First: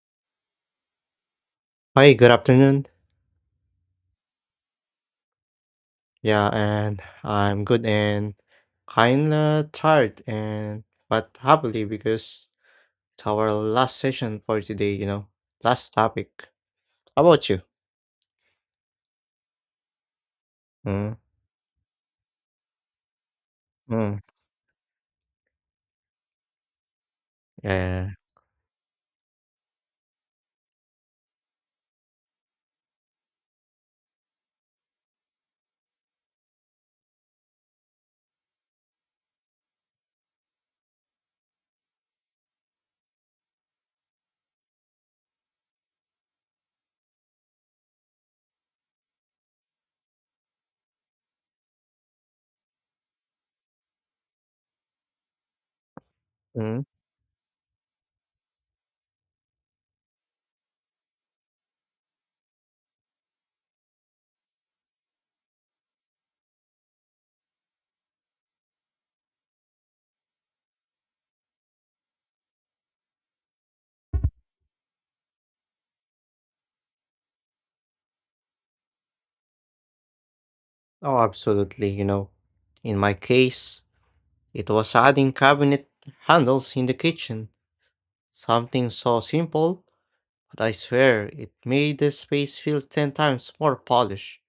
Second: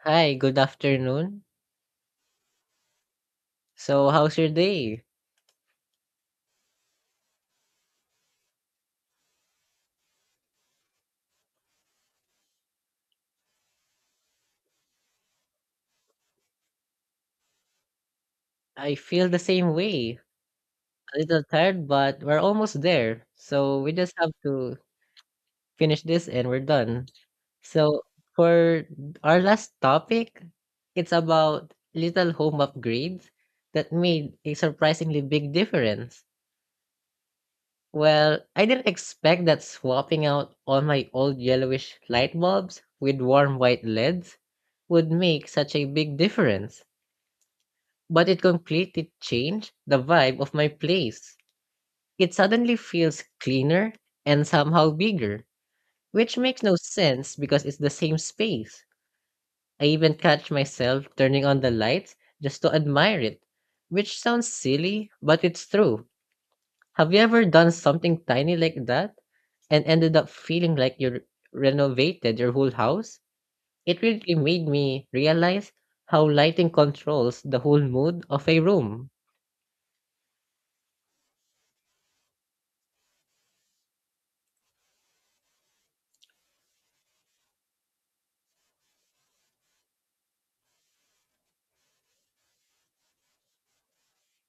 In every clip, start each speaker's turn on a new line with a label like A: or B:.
A: Hi, good afternoon.
B: Hi, good afternoon.
A: So, how's your day?
B: Yeah, and I'm good and kinda tired and but happily because it's our last session for today. Last topic. How about you?
A: I feel the same way.
B: Mm,
A: A little tired, but we're almost there. So, we just
B: mm,
A: have to finish this and we're done. So,
B: yeah.
A: for our last topic, it's about little home upgrades that made a surprisingly big difference. Well, I didn't expect that swapping out all my old yellowish light bulbs with warm white LEDs would make such a big difference. But it completely changed the vibe of my place. It suddenly feels cleaner and somehow bigger, which makes no
B: Mm.
A: sense because it's the same space. I even catch myself turning on the lights just to admire it, which sounds silly, but it's true. Have you ever done something tiny like that and ended up feeling like you renovated your whole house? It really made me realize how lighting controls the whole mood of a room.
B: Oh, absolutely. In my case, it was adding cabinet handles in the kitchen. Something so simple, but I swear it made the space feel 10 times more polished.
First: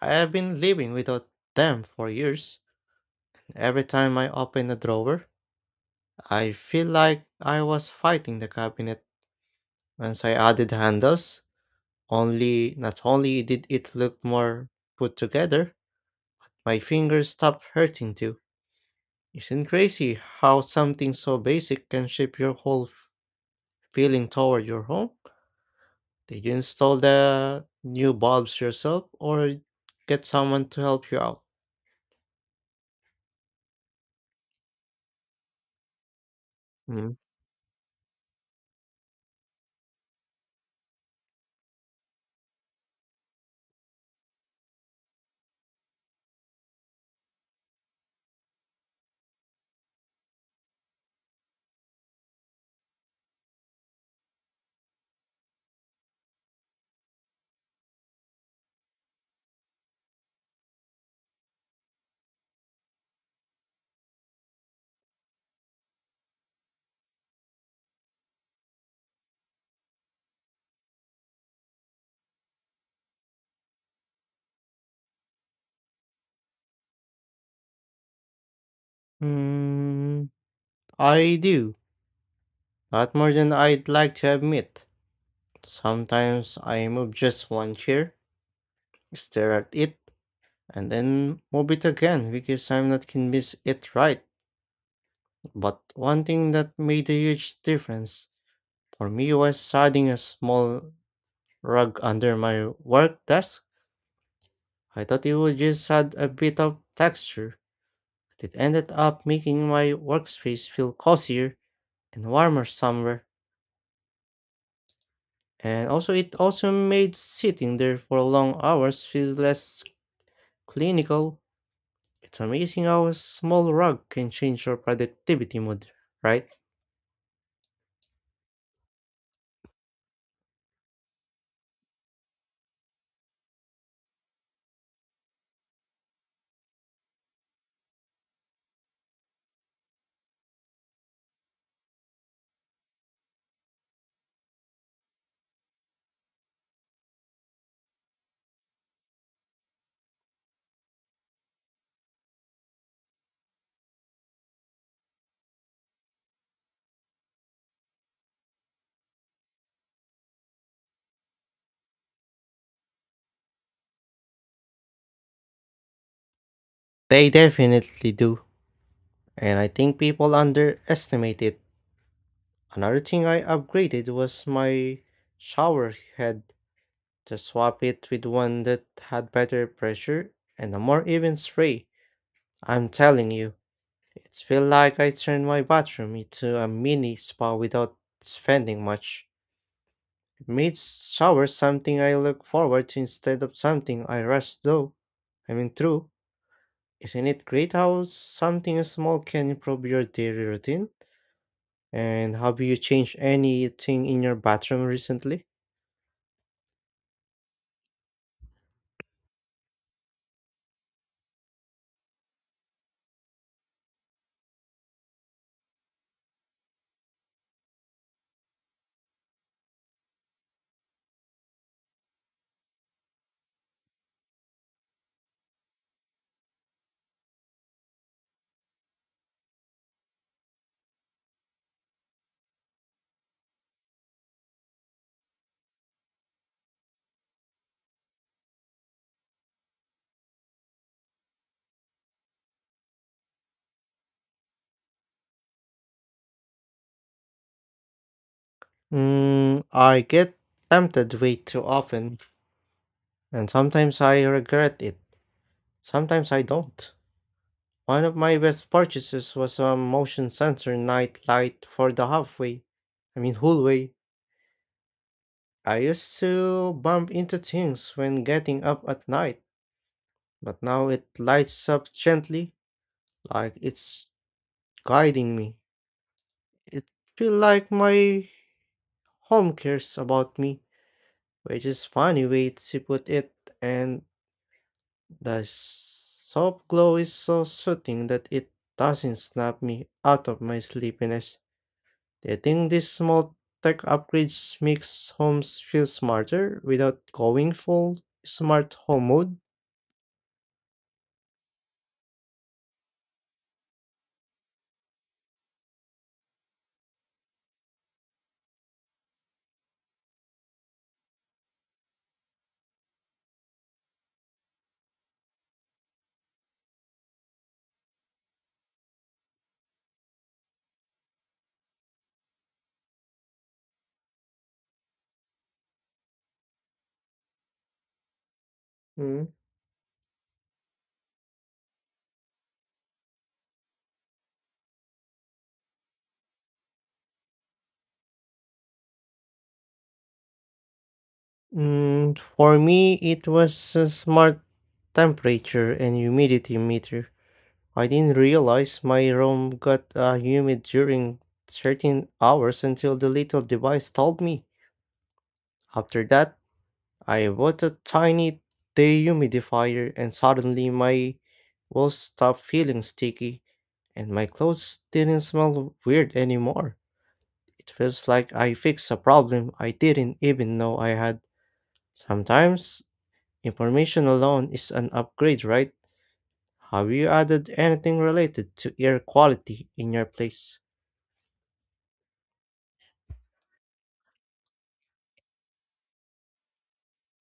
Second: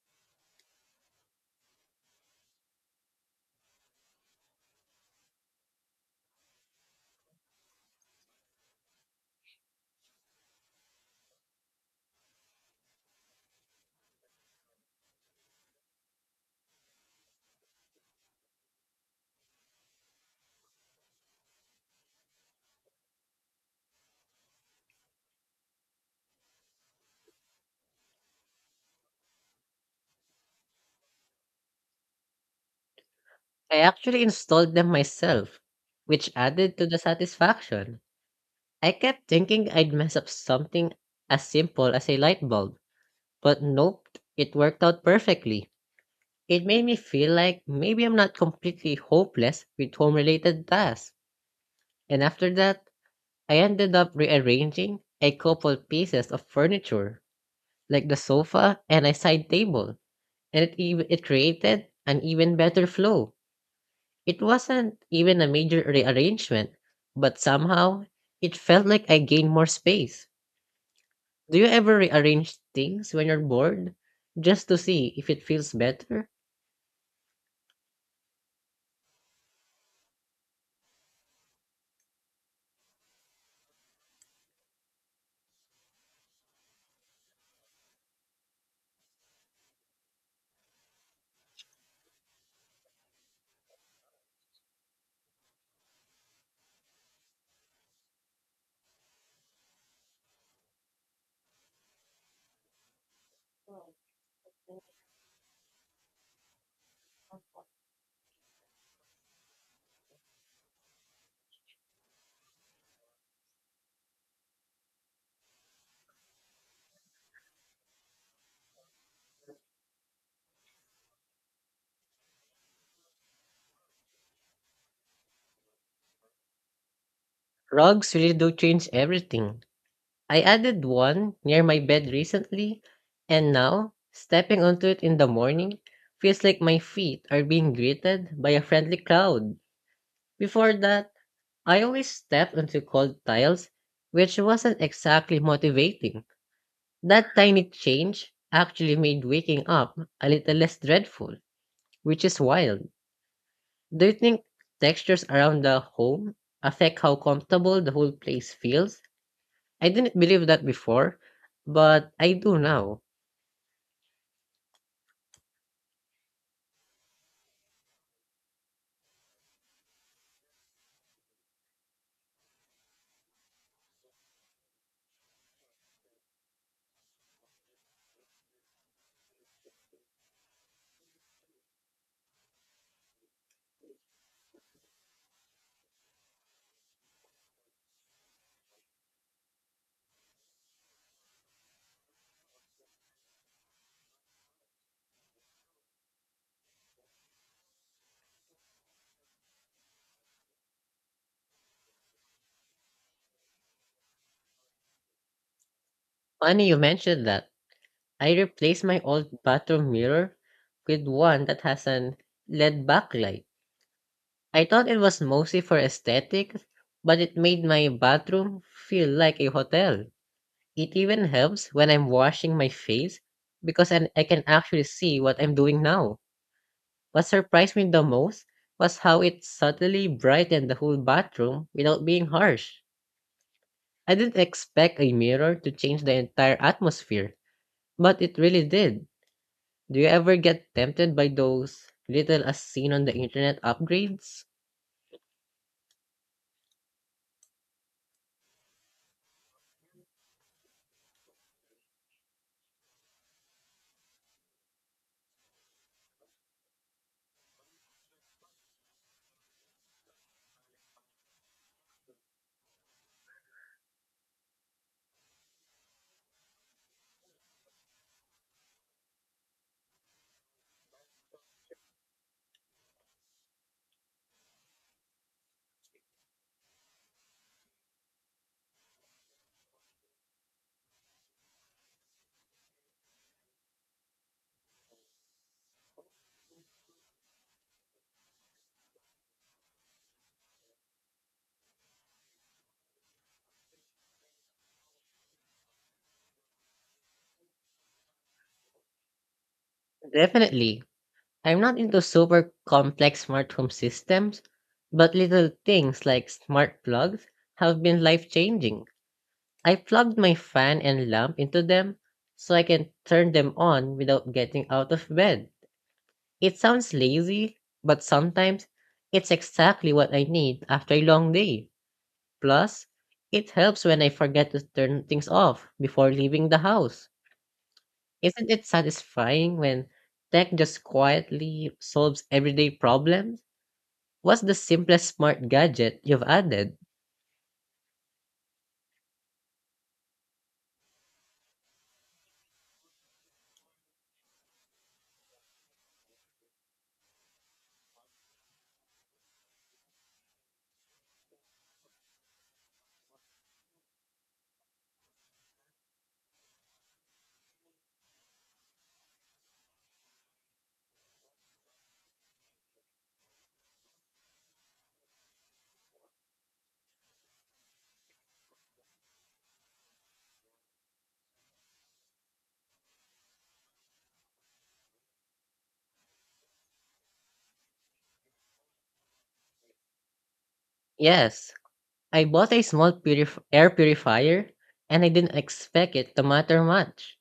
B: I have been living without them for years. Every time I open a drawer, I feel like I was fighting the cabinet. Once I added handles, only not only did it look more put together, my fingers stopped hurting too. Isn't crazy how something so basic can shape your whole feeling toward your home? Did you install the new bulbs yourself or get someone to help you out?
A: I actually installed them myself, which added to the
B: Mm.
A: satisfaction. I kept thinking I'd mess up something as simple as a light bulb, but nope, it worked out perfectly. It made me feel like maybe I'm not completely hopeless with home related tasks. And after that, I ended up rearranging a couple pieces of furniture, like the sofa and a side table, and it created an even better flow. It wasn't even a major rearrangement, but somehow it felt like I gained more space. Do you ever rearrange things when you're bored just to see if it feels better?
B: Hmm, I do, not more than I'd like to admit. Sometimes I move just one chair, stare at it, and then move it again because I'm not convinced it right. But one thing that made a huge difference for me was adding a small rug under my work desk. I thought it would just add a bit of texture, but it ended up making my workspace feel cozier and warmer somewhere. And also, it also made sitting there for long hours feel less clinical. It's amazing how a small rug can change your productivity mood, right?
A: Rugs really do change everything. I added one near my bed recently, and now stepping onto it in the morning feels like my feet are being greeted by a friendly crowd. Before that, I always stepped onto cold tiles, which wasn't exactly motivating. That tiny change actually made waking up a little less dreadful, which is wild. Do you think textures around the home affect how comfortable the whole place feels? I didn't believe that before, but I do now.
B: They definitely do. And I think people underestimate it. Another thing I upgraded was my shower head to swap it with one that had better pressure and a more even spray. I'm telling you, it felt like I turned my bathroom into a mini spa without spending much. It made shower something I look forward to instead of something I rush though. I mean, through. Isn't it great how something small can improve your daily routine? And have you changed anything in your bathroom recently?
A: Funny you mentioned that. I replaced my old bathroom mirror with one that has an LED backlight. I thought it was mostly for aesthetics, but it made my bathroom feel like a hotel. It even helps when I'm washing my face because I can actually see what I'm doing now. What surprised me the most was how it subtly brightened the whole bathroom without being harsh. I didn't expect a mirror to change the entire atmosphere, but it really did. Do you ever get tempted by those little as seen on the internet upgrades?
B: Mm, I get tempted way too often, and sometimes I regret it. Sometimes I don't. One of my best purchases was a motion sensor night light for the halfway, I mean hallway. I used to bump into things when getting up at night, but now it lights up gently, like it's guiding me. It feel like my home cares about me, which is funny way to put it, and the soft glow is so soothing that it doesn't snap me out of my sleepiness. Do you think these small tech upgrades makes homes feel smarter without going full smart home mode?
A: Definitely. I'm not into super complex smart home systems, but little things like smart plugs have been life changing. I plugged my fan and lamp into them so I can turn them on without getting out of bed. It sounds lazy, but sometimes it's exactly what I need after a long day. Plus, it helps when I forget to turn things off before leaving the house. Isn't it
B: Mm.
A: satisfying when tech just quietly solves everyday problems? What's the simplest smart gadget you've added?
B: Mm, for me, it was a smart temperature and humidity meter. I didn't realize my room got humid during 13 hours until the little device told me. After that, I bought a tiny dehumidifier and suddenly my walls stopped feeling sticky and my clothes didn't smell weird anymore. It feels like I fixed a problem I didn't even know I had. Sometimes information alone is an upgrade, right? Have you added anything related to air quality in your place?
A: Yes. I bought a small air purifier and I didn't expect it to matter much.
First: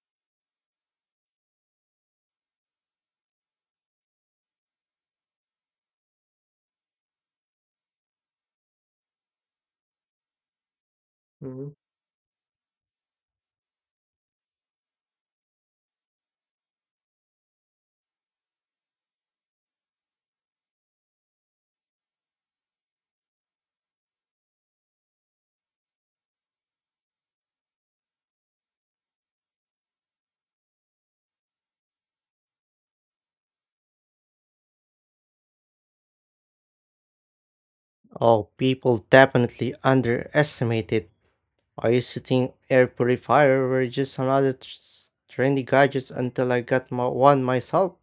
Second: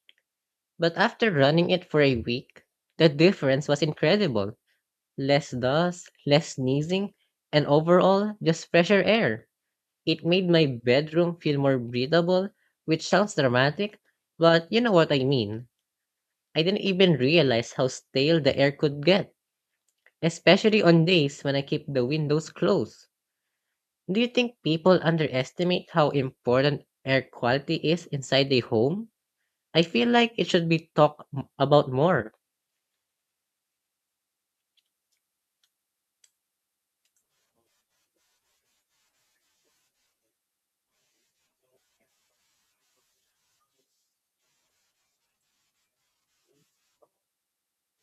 A: But after running it for a week, the difference was incredible. Less dust, less sneezing, and overall, just fresher air. It made my bedroom feel
B: Mhm.
A: more breathable, which sounds dramatic, but you know what I mean. I didn't even realize how stale the air could get, especially on days when I keep the windows closed. Do you think people underestimate how important air quality is inside the home? I feel like it should be talked about more.
B: Oh, people definitely underestimate it. I used to think air purifier were just another trendy gadgets until I got my one myself.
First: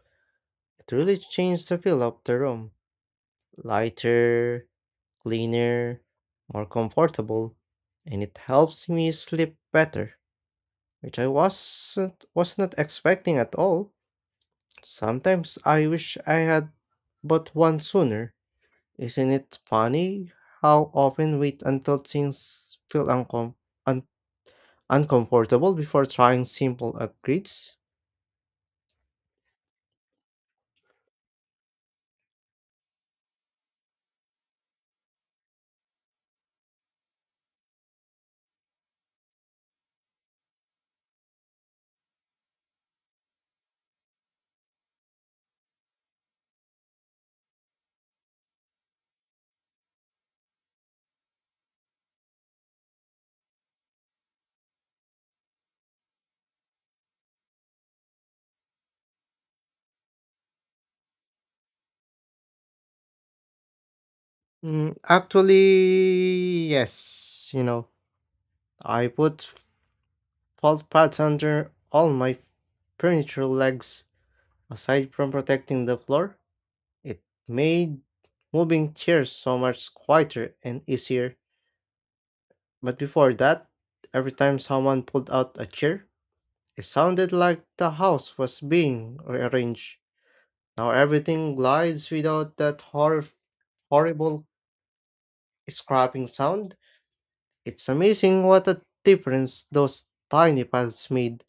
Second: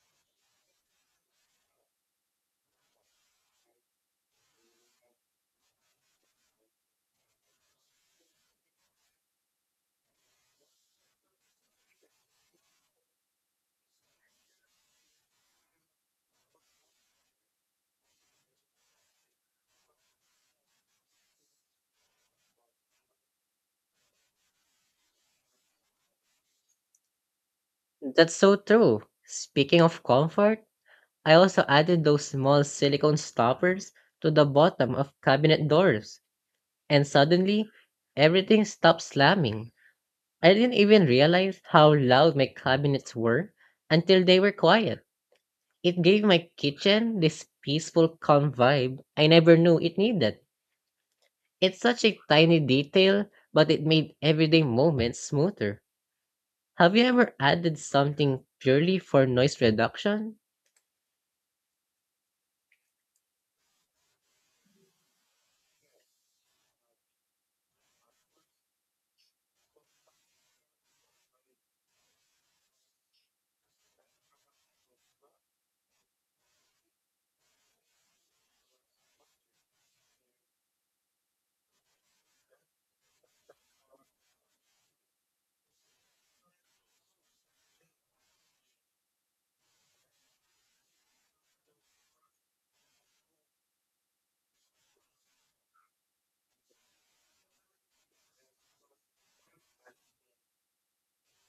B: It really changed the feel of the room. Lighter, cleaner, more comfortable, and it helps me sleep better, which I was not expecting at all. Sometimes I wish I had bought one sooner. Isn't it funny how often wait until things feel un- uncomfortable before trying simple upgrades?
A: That's so true. Speaking of comfort, I also added those small silicone stoppers to the bottom of cabinet doors, and suddenly everything stopped slamming. I didn't even realize how loud my cabinets were until they were quiet. It gave my kitchen this peaceful, calm vibe I never knew it needed. It's such a tiny detail, but it made everyday moments smoother. Have you ever added something purely for noise reduction?
B: Mm, actually, yes. I put fault pads under all my furniture legs. Aside from protecting the floor, it made moving chairs so much quieter and easier. But before that, every time someone pulled out a chair, it sounded like the house was being rearranged. Now everything glides without that horrible scraping sound. It's amazing what a difference those tiny pads made.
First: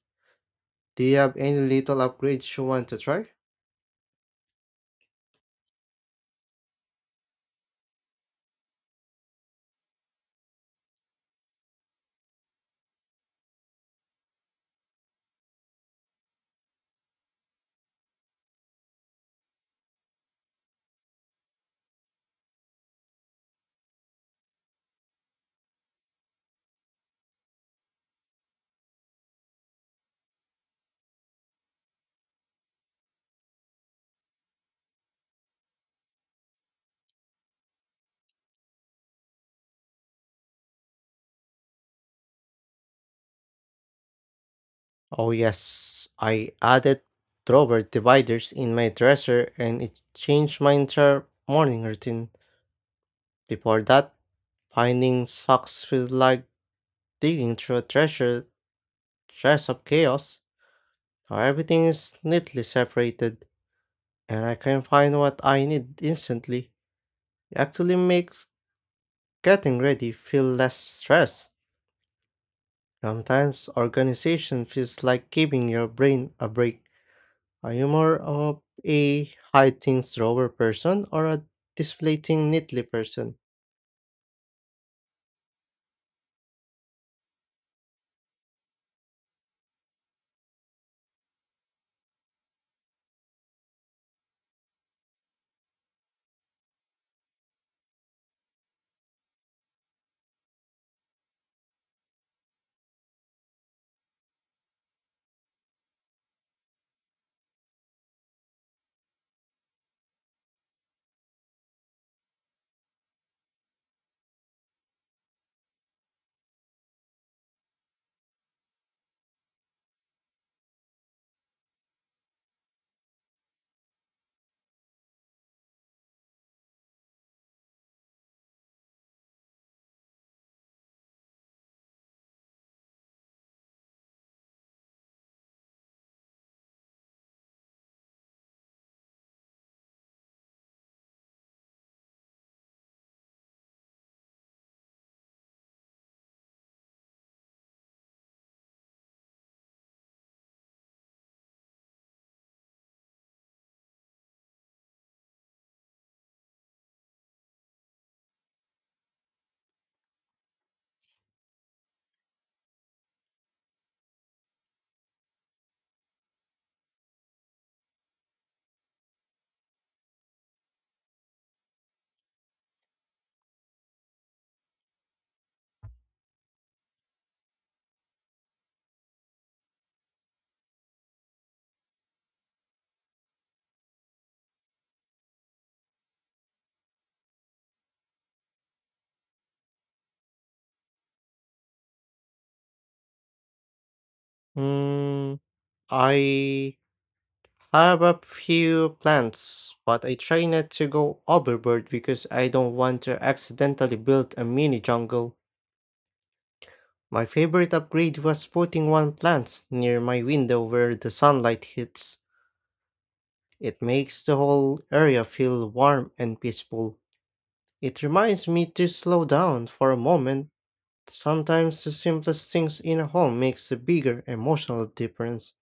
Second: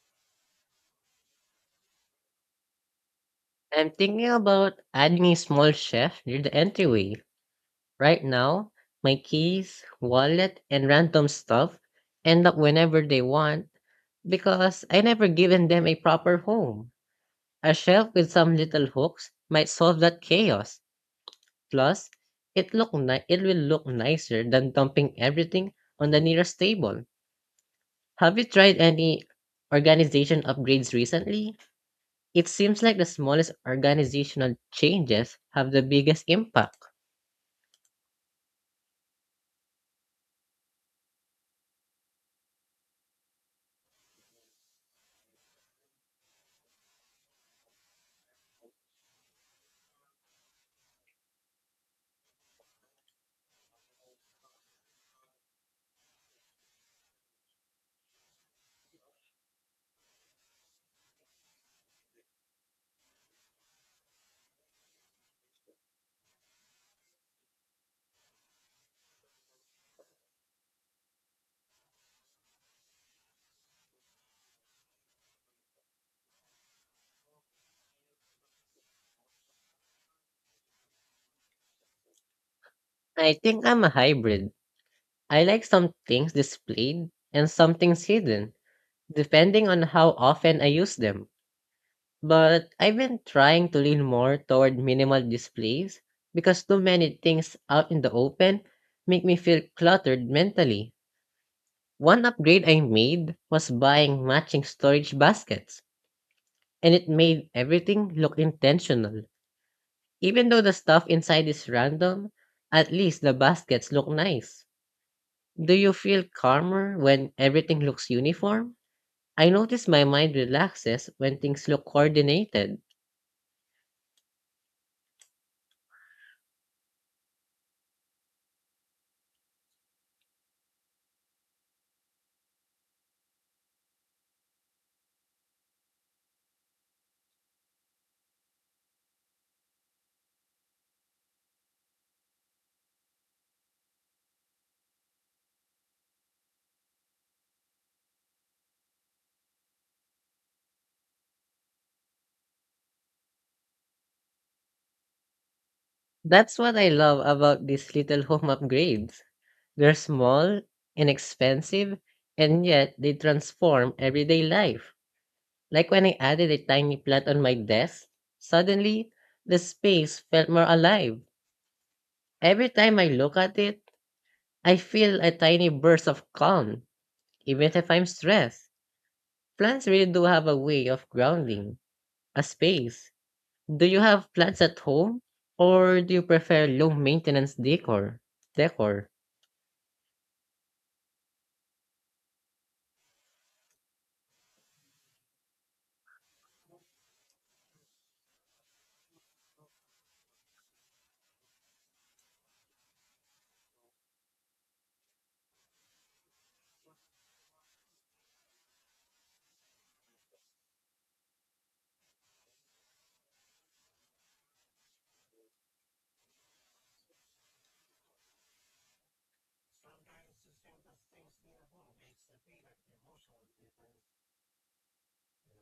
B: Do you have any little upgrades you want to try?
A: I'm thinking about adding a small shelf near the entryway. Right now, my keys, wallet, and random stuff end up whenever they want because I never given them a proper home. A shelf with some little hooks might solve that chaos. Plus, it will look nicer than dumping everything on the nearest table. Have you tried any organization upgrades recently? It seems like the smallest organizational changes have the biggest impact.
B: Oh, yes. I added drawer dividers in my dresser and it changed my entire morning routine. Before that, finding socks felt like digging through a treasure chest of chaos. Now everything is neatly separated, and I can find what I need instantly. It actually makes getting ready feel less stress. Sometimes organization feels like giving your brain a break. Are you more of a hide things drawer person or a display thing neatly
A: I
B: person?
A: think I'm a hybrid. I like some things displayed and some things hidden, depending on how often I use them. But I've been trying to lean more toward minimal displays because too many things out in the open make me feel cluttered mentally. One upgrade I made was buying matching storage baskets and it made everything look intentional. Even though the stuff inside is random, at least the baskets look nice. Do you feel calmer when everything looks uniform? I notice my mind relaxes when things look coordinated. That's what I love about these little home upgrades. They're small, inexpensive, and yet they transform everyday life. Like when I added a tiny plant on my desk, suddenly the space felt more alive. Every time I look at it, I feel a tiny burst of calm, even if I'm stressed. Plants really do have a way of grounding, a space. Do you have plants at home, or do you prefer low maintenance decor? Decor.
B: Hmm, I have a few plans, but I try not to go overboard because I don't want to accidentally build a mini jungle. My favorite upgrade was putting one plant near my window where the sunlight hits. It makes the whole area feel warm and peaceful. It reminds me to slow down for a moment. Sometimes the simplest things in a home makes a bigger emotional difference,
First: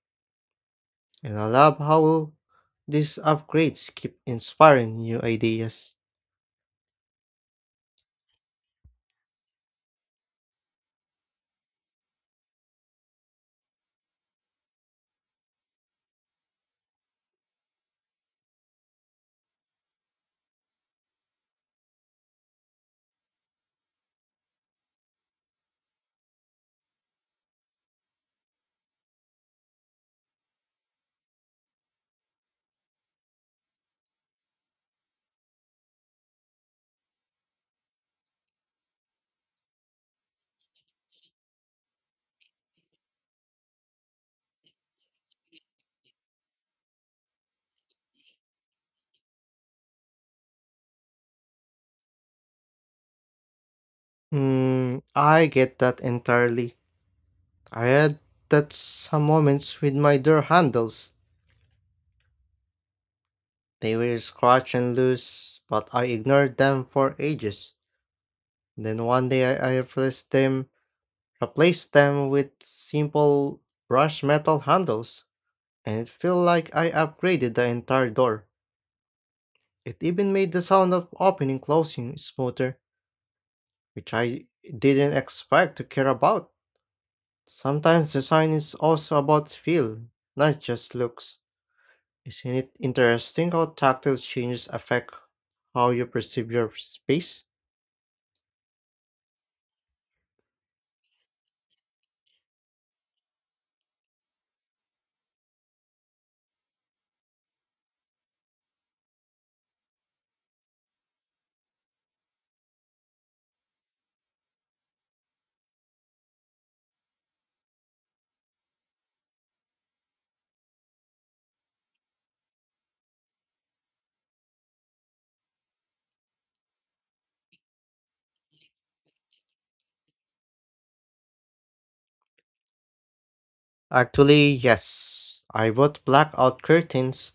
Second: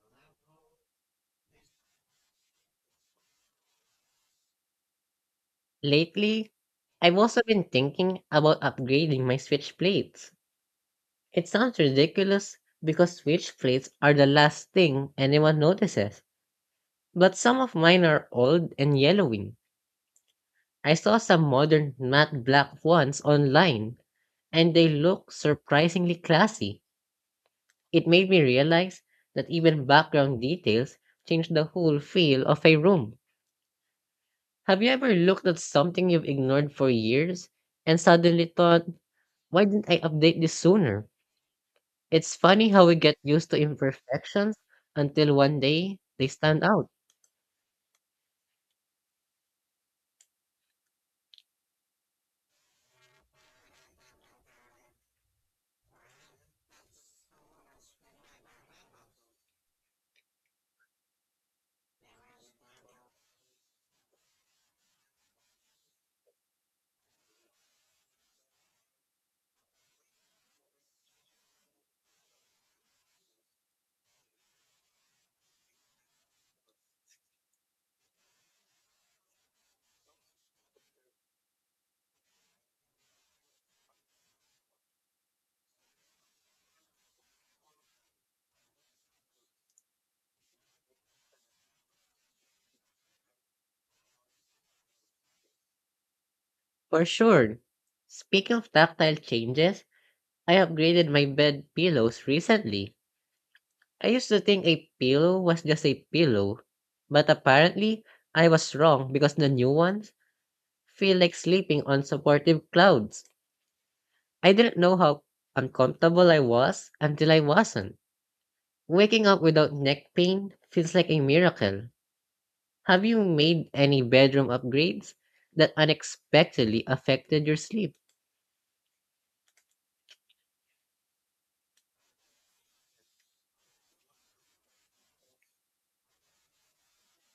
B: and I love how these upgrades keep inspiring new ideas.
A: Lately, I've also been thinking about upgrading my switch plates. It sounds ridiculous because switch plates are the last thing anyone notices, but some of mine are old and yellowing. I saw some modern matte black ones online, and they look surprisingly classy. It made me realize that even background details change the whole feel of a room. Have you ever looked at something you've ignored for years and suddenly thought, why didn't I update this sooner? It's funny how we get used to imperfections until one day they stand out.
B: Hmm, I get that entirely. I had that some moments with my door handles. They were scratched and loose, but I ignored them for ages. Then one day I replaced them with simple brushed metal handles, and it felt like I upgraded the entire door. It even made the sound of opening closing smoother, which I didn't expect to care about. Sometimes design is also about feel, not just looks. Isn't it interesting how tactile changes affect how you perceive your
A: For
B: space?
A: sure. Speaking of tactile changes, I upgraded my bed pillows recently. I used to think a pillow was just a pillow, but apparently I was wrong because the new ones feel like sleeping on supportive clouds. I didn't know how uncomfortable I was until I wasn't. Waking up without neck pain feels like a miracle. Have you made any bedroom upgrades that unexpectedly affected your sleep?
B: Actually, yes. I bought blackout curtains.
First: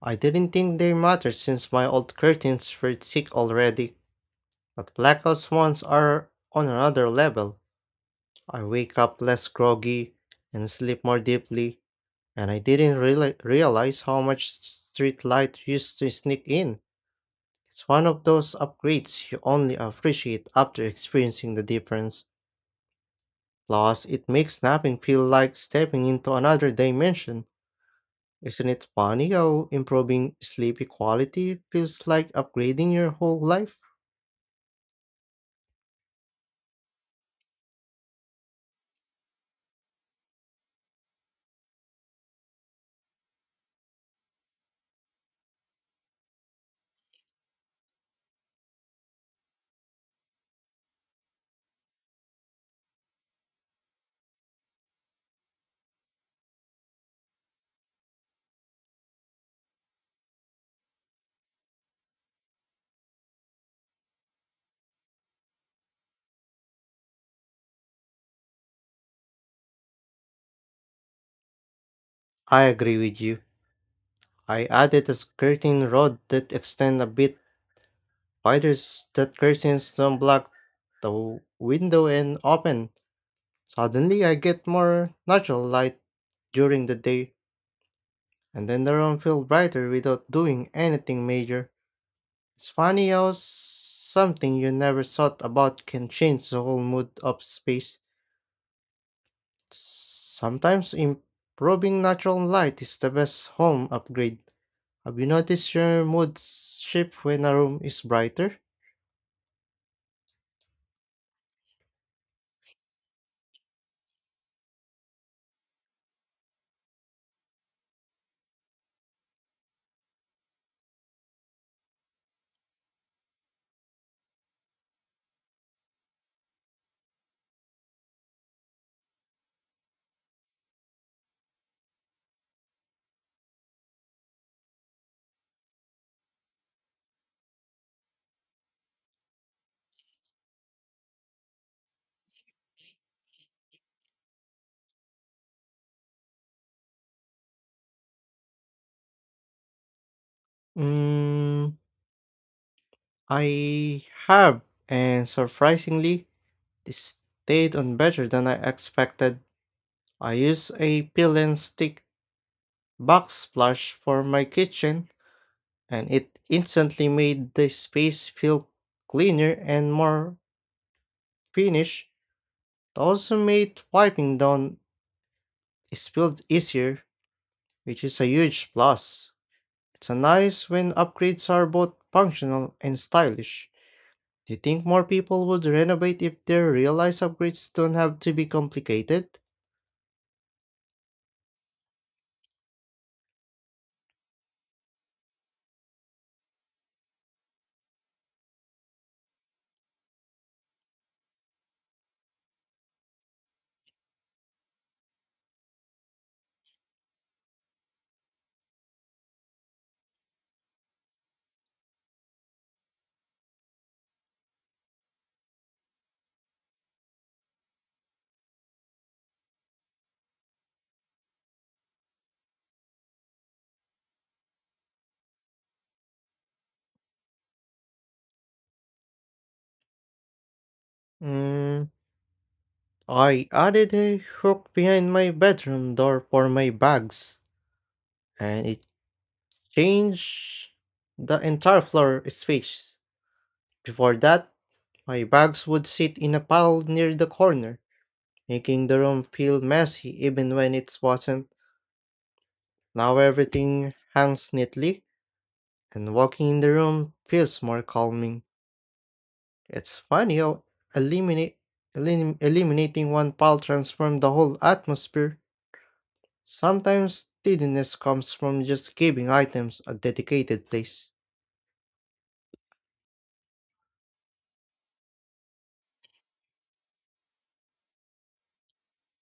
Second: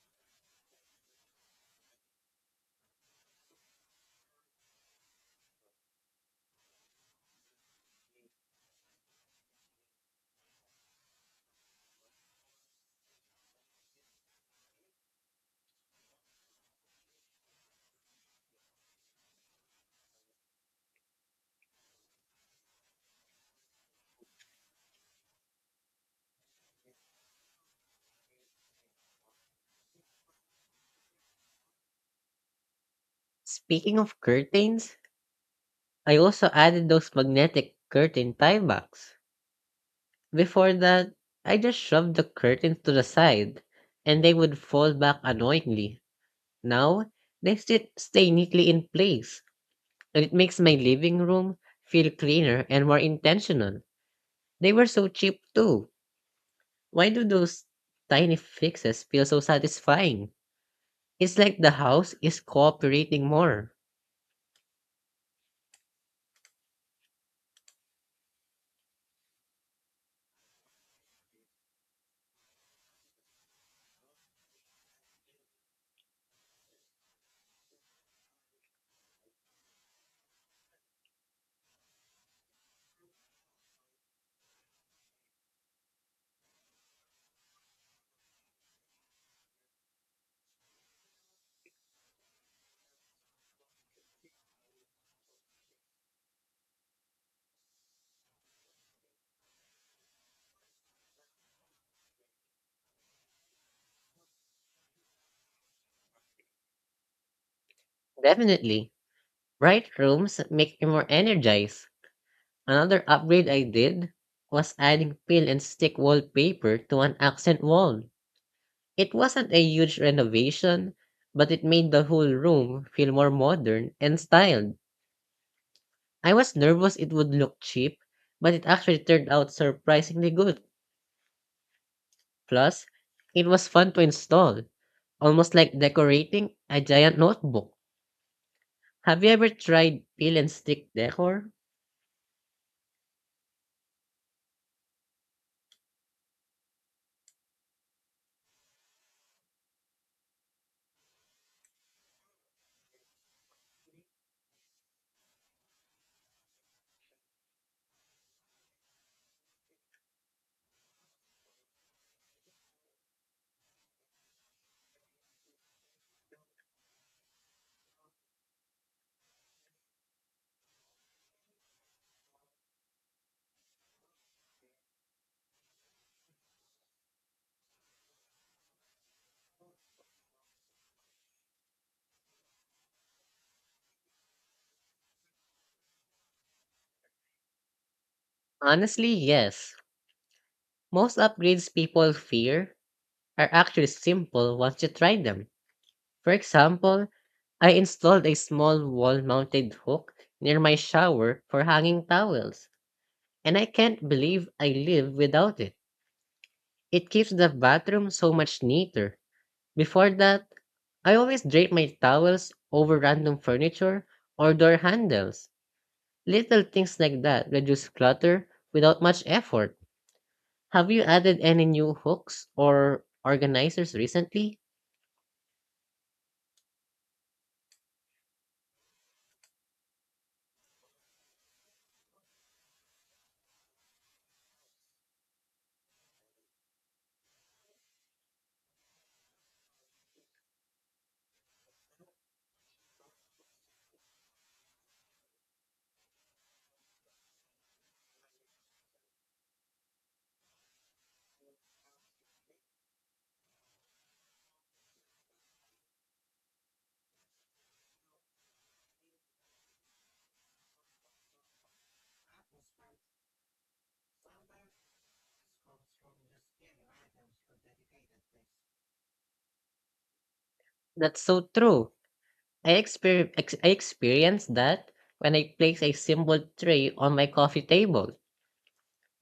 B: I didn't think they mattered since my old curtains were thick already. But blackout ones are on another level. I wake up less groggy and sleep more deeply. And I didn't realize how much street light used to sneak in. It's one of those upgrades you only appreciate after experiencing the difference. Plus, it makes napping feel like stepping into another dimension. Isn't it funny how improving sleep quality feels like upgrading your whole life?
A: Speaking of curtains, I also added those magnetic curtain tie backs. Before that, I just shoved the curtains to the side and they would fall back annoyingly. Now, they sit, stay neatly in place, and it makes my living room feel cleaner and more intentional. They were so cheap too. Why do those tiny fixes feel so satisfying? It's like the house is cooperating more.
B: I agree with you. I added a curtain rod that extends a bit wider that curtains don't block the window and open. Suddenly I get more natural light during the day and then the room feels brighter without doing anything major. It's funny how something you never thought about can change the whole mood of space. Sometimes improving natural light is the best home upgrade. Have you noticed your mood shift when a room is brighter?
A: Definitely, bright rooms make me more energized. Another upgrade I did was adding peel and stick wallpaper to an accent wall. It wasn't a huge renovation, but it made the whole room feel more modern and styled. I was nervous it would look cheap, but it actually turned out surprisingly good. Plus, it was fun to install, almost like decorating a giant notebook. Have you ever tried peel and stick decor?
B: Mm, I have, and surprisingly, this stayed on better than I expected. I use a peel and stick backsplash for my kitchen, and it instantly made the space feel cleaner and more finished. It also made wiping down spilled easier, which is a huge plus. It's a nice when upgrades are both functional and stylish. Do you think more people would renovate if they realize upgrades don't have to be
A: Honestly,
B: complicated?
A: yes. Most upgrades people fear are actually simple once you try them. For example, I installed a small wall mounted hook near my shower for hanging towels, and I can't believe I live without it. It keeps the bathroom so much neater. Before that, I always drape my towels over random furniture or door handles. Little things like that reduce clutter without much effort. Have you added any new hooks or organizers recently?
B: Mm, I added a hook behind my bedroom door for my bags, and it changed the entire floor space. Before that, my bags would sit in a pile near the corner, making the room feel messy even when it wasn't. Now everything hangs neatly, and walking in the room feels more calming. It's funny how eliminate, eliminating one pile transforms the whole atmosphere. Sometimes steadiness comes from just giving items a dedicated place.
A: That's so true. I experienced that when I place a symbol tray on my coffee table.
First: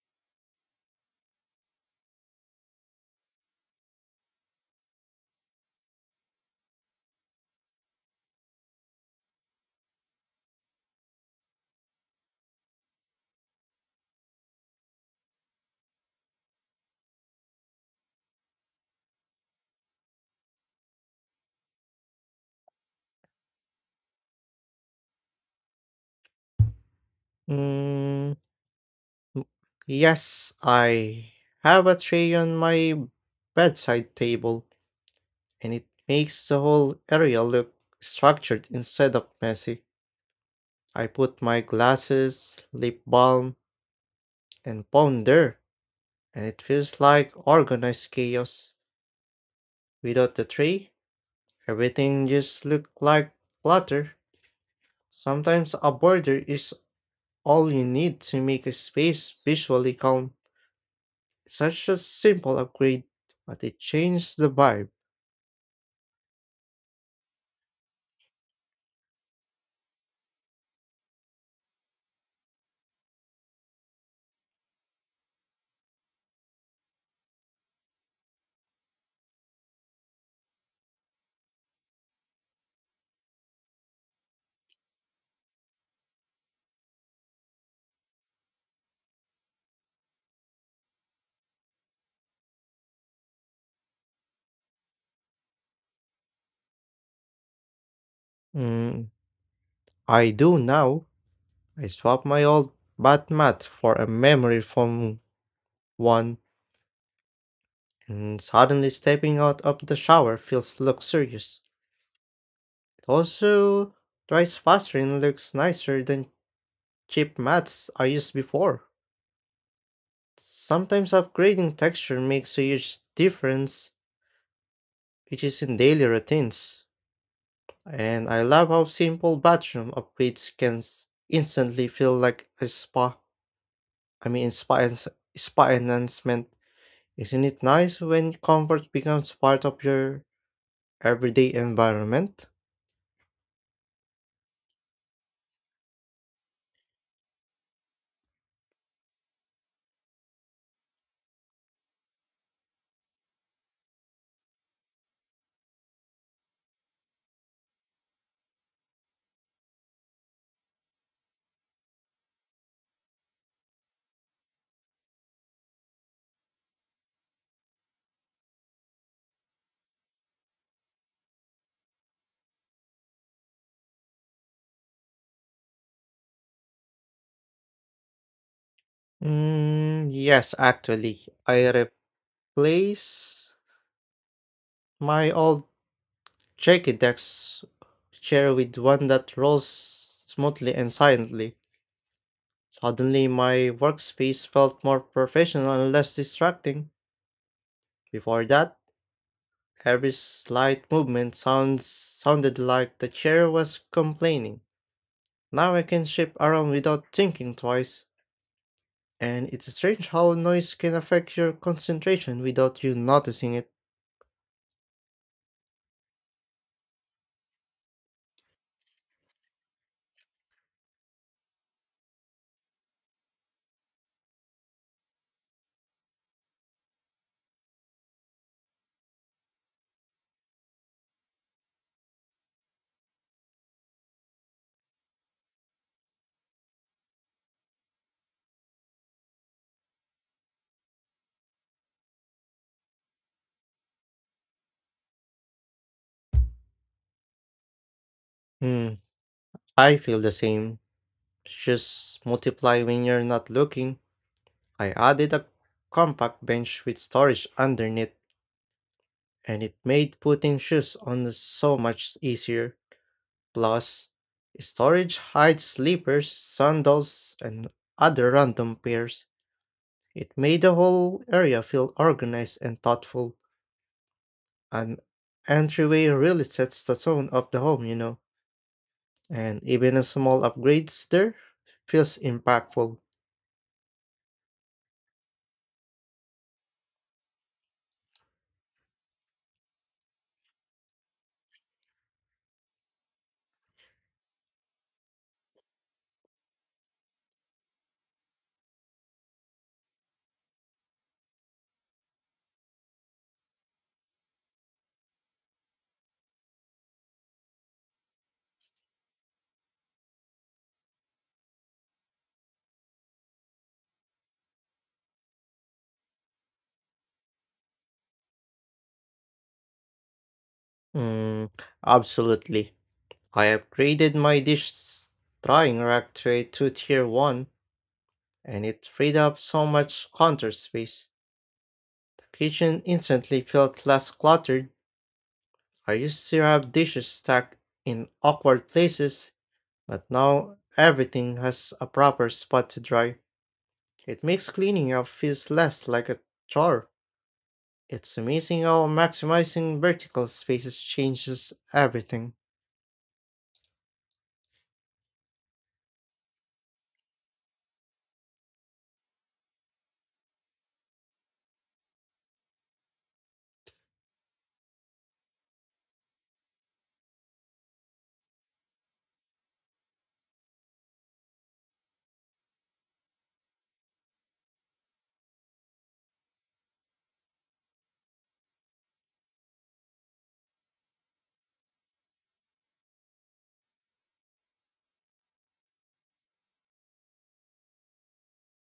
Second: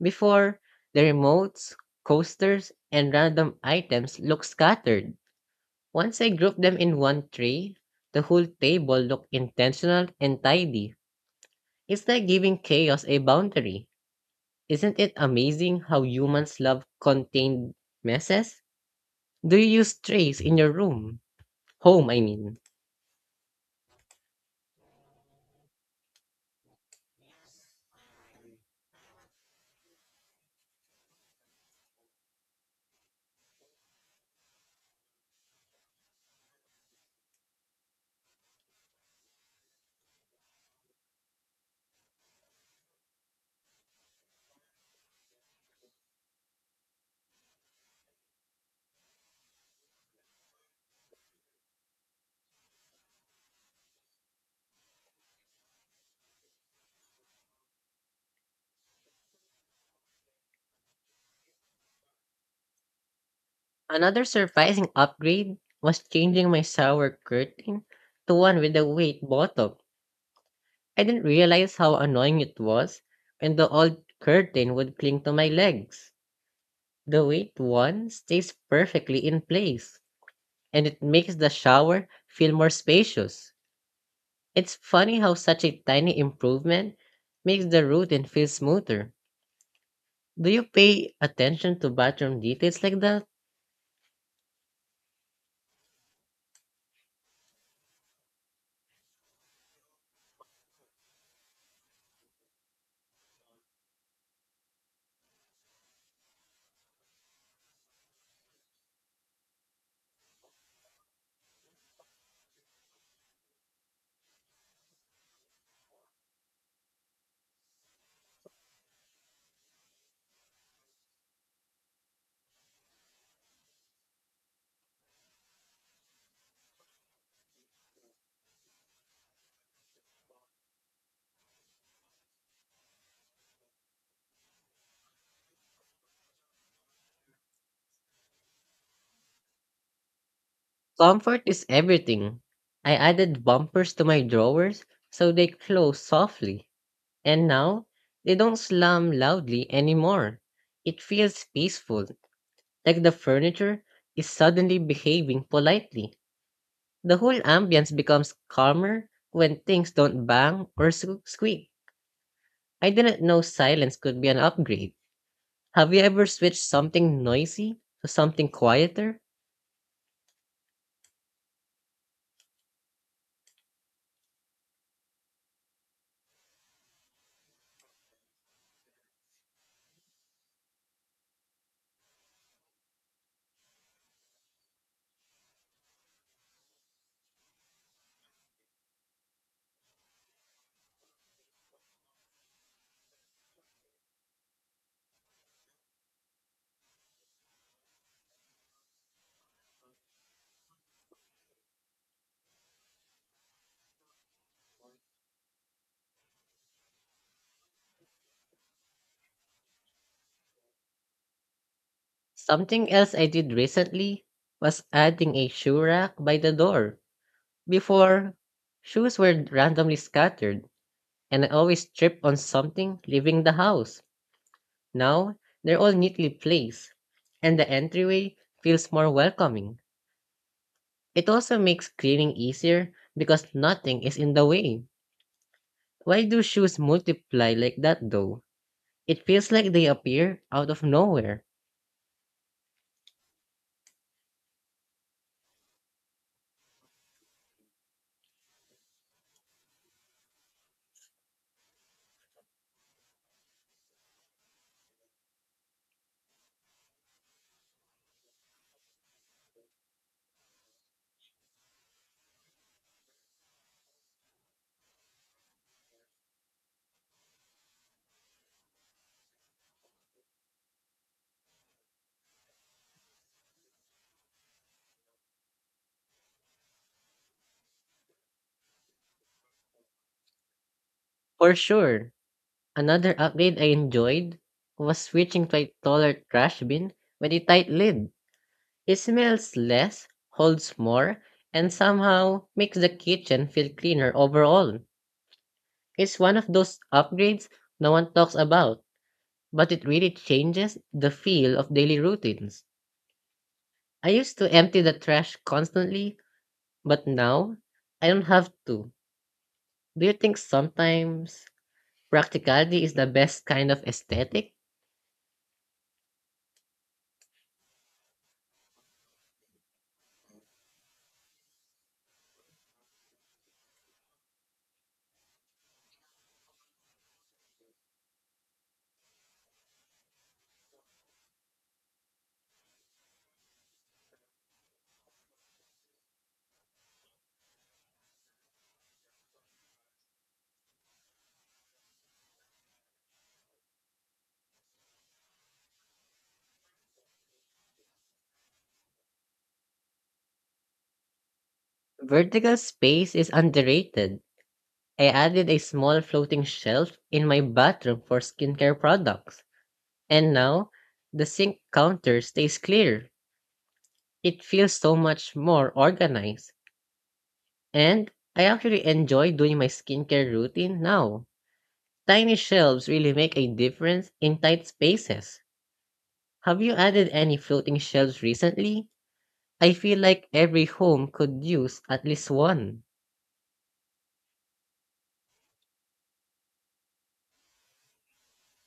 A: Before, the remotes, coasters, and random items look scattered. Once I group them in one tray, the whole table look intentional and tidy. It's like giving chaos a boundary. Isn't it amazing how humans love contained messes? Do you use trays in your room? Home, I mean.
B: Mm, m- yes, I have a tray on my bedside table, and it makes the whole area look structured instead of messy. I put my glasses, lip balm, and ponder, and it feels like organized chaos. Without the tree, everything just looks like clutter. Sometimes a border is all you need to make a space visually calm. Such a simple upgrade, but it
A: Another
B: changed the vibe.
A: surprising upgrade was changing my shower curtain to one with a weight bottom. I didn't realize how annoying it was when the old curtain would cling to my legs. The weight one stays perfectly in place, and it makes the shower feel more spacious. It's funny how such a tiny improvement makes the routine feel smoother. Do you pay attention to bathroom details like that?
B: Mm, I do now. I swap my old bath mat for a memory foam one, and suddenly stepping out of the shower feels luxurious. Also, rice pastry looks nicer than cheap mats I used before. Sometimes upgrading texture makes a huge difference, which is in daily routines. And I love how simple bathroom upgrades can instantly feel like a spa. I mean, spa, spa enhancement. Isn't it nice when comfort becomes part of your
A: Comfort
B: everyday
A: is everything.
B: environment?
A: I added bumpers to my drawers so they close softly, and now they don't slam loudly anymore. It feels peaceful, like the furniture is suddenly behaving politely. The whole ambience becomes calmer when things don't bang or squeak. I didn't know silence could be an upgrade. Have you ever switched something noisy to something quieter?
B: Mm, yes, actually. I replace my old Check a dex chair with one that rolls smoothly and silently. Suddenly, my workspace felt more professional and less distracting. Before that, every slight movement sounds sounded like the chair was complaining. Now I can shift around without thinking twice, and it's strange how noise can affect your concentration without
A: Something
B: you
A: else I did
B: noticing it.
A: recently was adding a shoe rack by the door. Before, shoes were randomly scattered, and I always tripped on something leaving the house. Now, they're all neatly placed, and the entryway feels more welcoming. It also makes cleaning easier because nothing is in the way. Why do shoes multiply like that though? It feels like they appear out of nowhere.
B: Hmm, I feel the same. Just multiply when you're not looking. I added a compact bench with storage underneath, and it made putting shoes on so much easier. Plus, storage hides slippers, sandals, and other random pairs. It made the whole area feel organized and thoughtful. An entryway really sets the tone of the home, and even a small upgrades there
A: For sure.
B: feels impactful.
A: Another upgrade I enjoyed was switching to a taller trash bin with a tight lid. It smells less, holds more, and somehow makes the kitchen feel cleaner overall. It's one of those upgrades no one talks about, but it really changes the feel of daily routines. I used to empty the trash constantly, but now I don't have to. Do you think sometimes practicality is the best kind of aesthetic?
B: Mm, absolutely. I upgraded my dish drying rack to a two tier one, and it freed up so much counter space. The kitchen instantly felt less cluttered. I used to have dishes stacked in awkward places, but now everything has a proper spot to dry. It makes cleaning up feels less like a chore. It's amazing how maximizing vertical spaces changes everything.
A: Vertical space is underrated. I added a small floating shelf in my bathroom for skincare products. And now, the sink counter stays clear. It feels so much more organized. And I actually enjoy doing my skincare routine now. Tiny shelves really make a difference in tight spaces. Have you added any floating shelves recently? I feel like every home could use at least one.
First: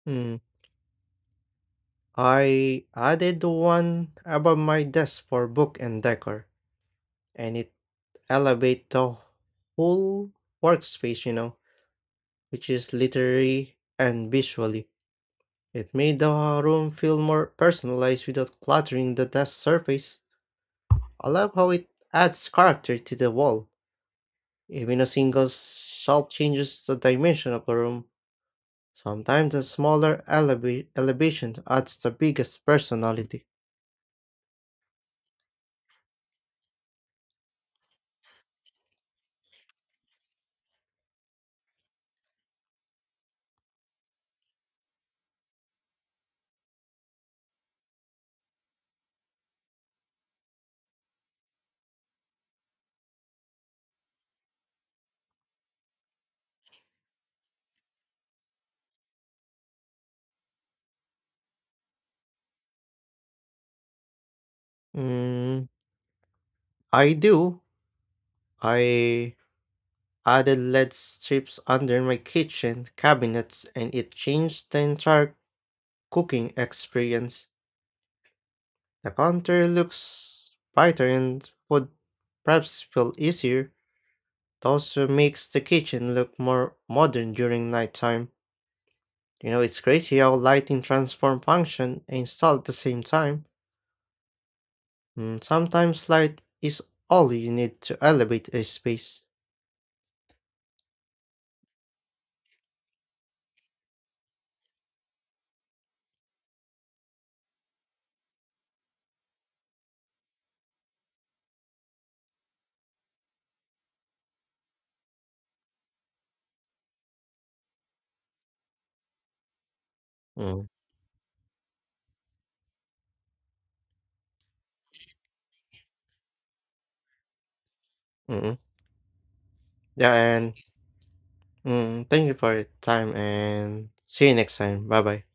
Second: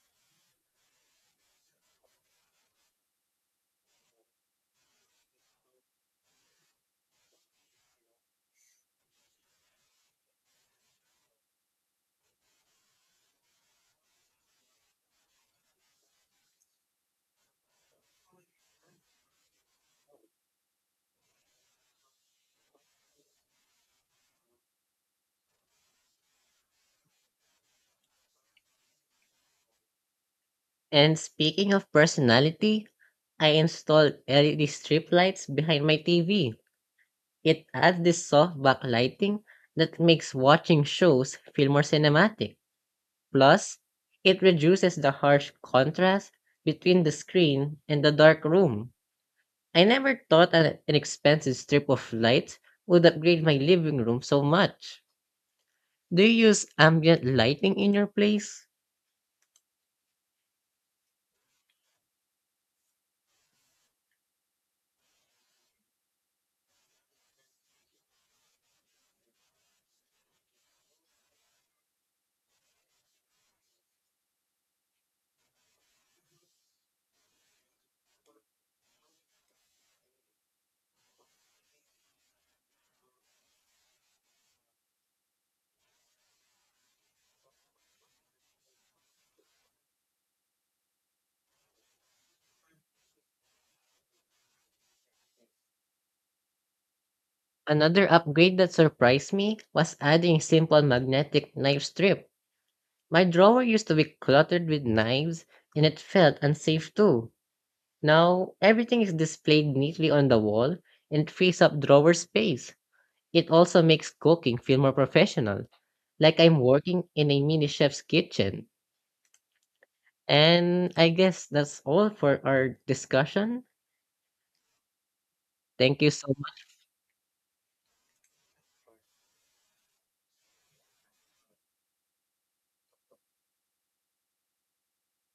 B: Hmm. I added one above my desk for book and decor, and it elevates the whole workspace, which is literary and visually. It made the room feel more personalized without cluttering the desk surface. I love how it adds character to the wall. Even a single shelf changes the dimension of a room. Sometimes a smaller
A: And
B: elevation
A: speaking of
B: adds the biggest
A: personality,
B: personality.
A: I installed LED strip lights behind my TV. It adds this soft backlighting that makes watching shows feel more cinematic. Plus, it reduces the harsh contrast between the screen and the dark room. I never thought an expensive strip of lights would upgrade my living room so much. Do you use ambient lighting in your place?
B: Mm, I do, I added LED strips under my kitchen cabinets and it changed the entire cooking experience. The counter looks brighter and would perhaps feel easier. It also makes the kitchen look more modern during nighttime. It's crazy how lighting transform function and install at the same time. Mm, sometimes light is all you need to
A: Another
B: elevate
A: upgrade
B: a
A: that
B: space.
A: surprised me was adding a simple magnetic knife strip. My drawer used to be cluttered with knives and it felt unsafe too. Now, everything is displayed neatly on the wall and frees up drawer space. It also makes cooking feel more professional, like I'm working in a mini chef's kitchen.
B: Mm,
A: And I guess that's all for our discussion. Thank you so
B: mm, mm. Yeah, thank you for your time and see you next time. Bye bye.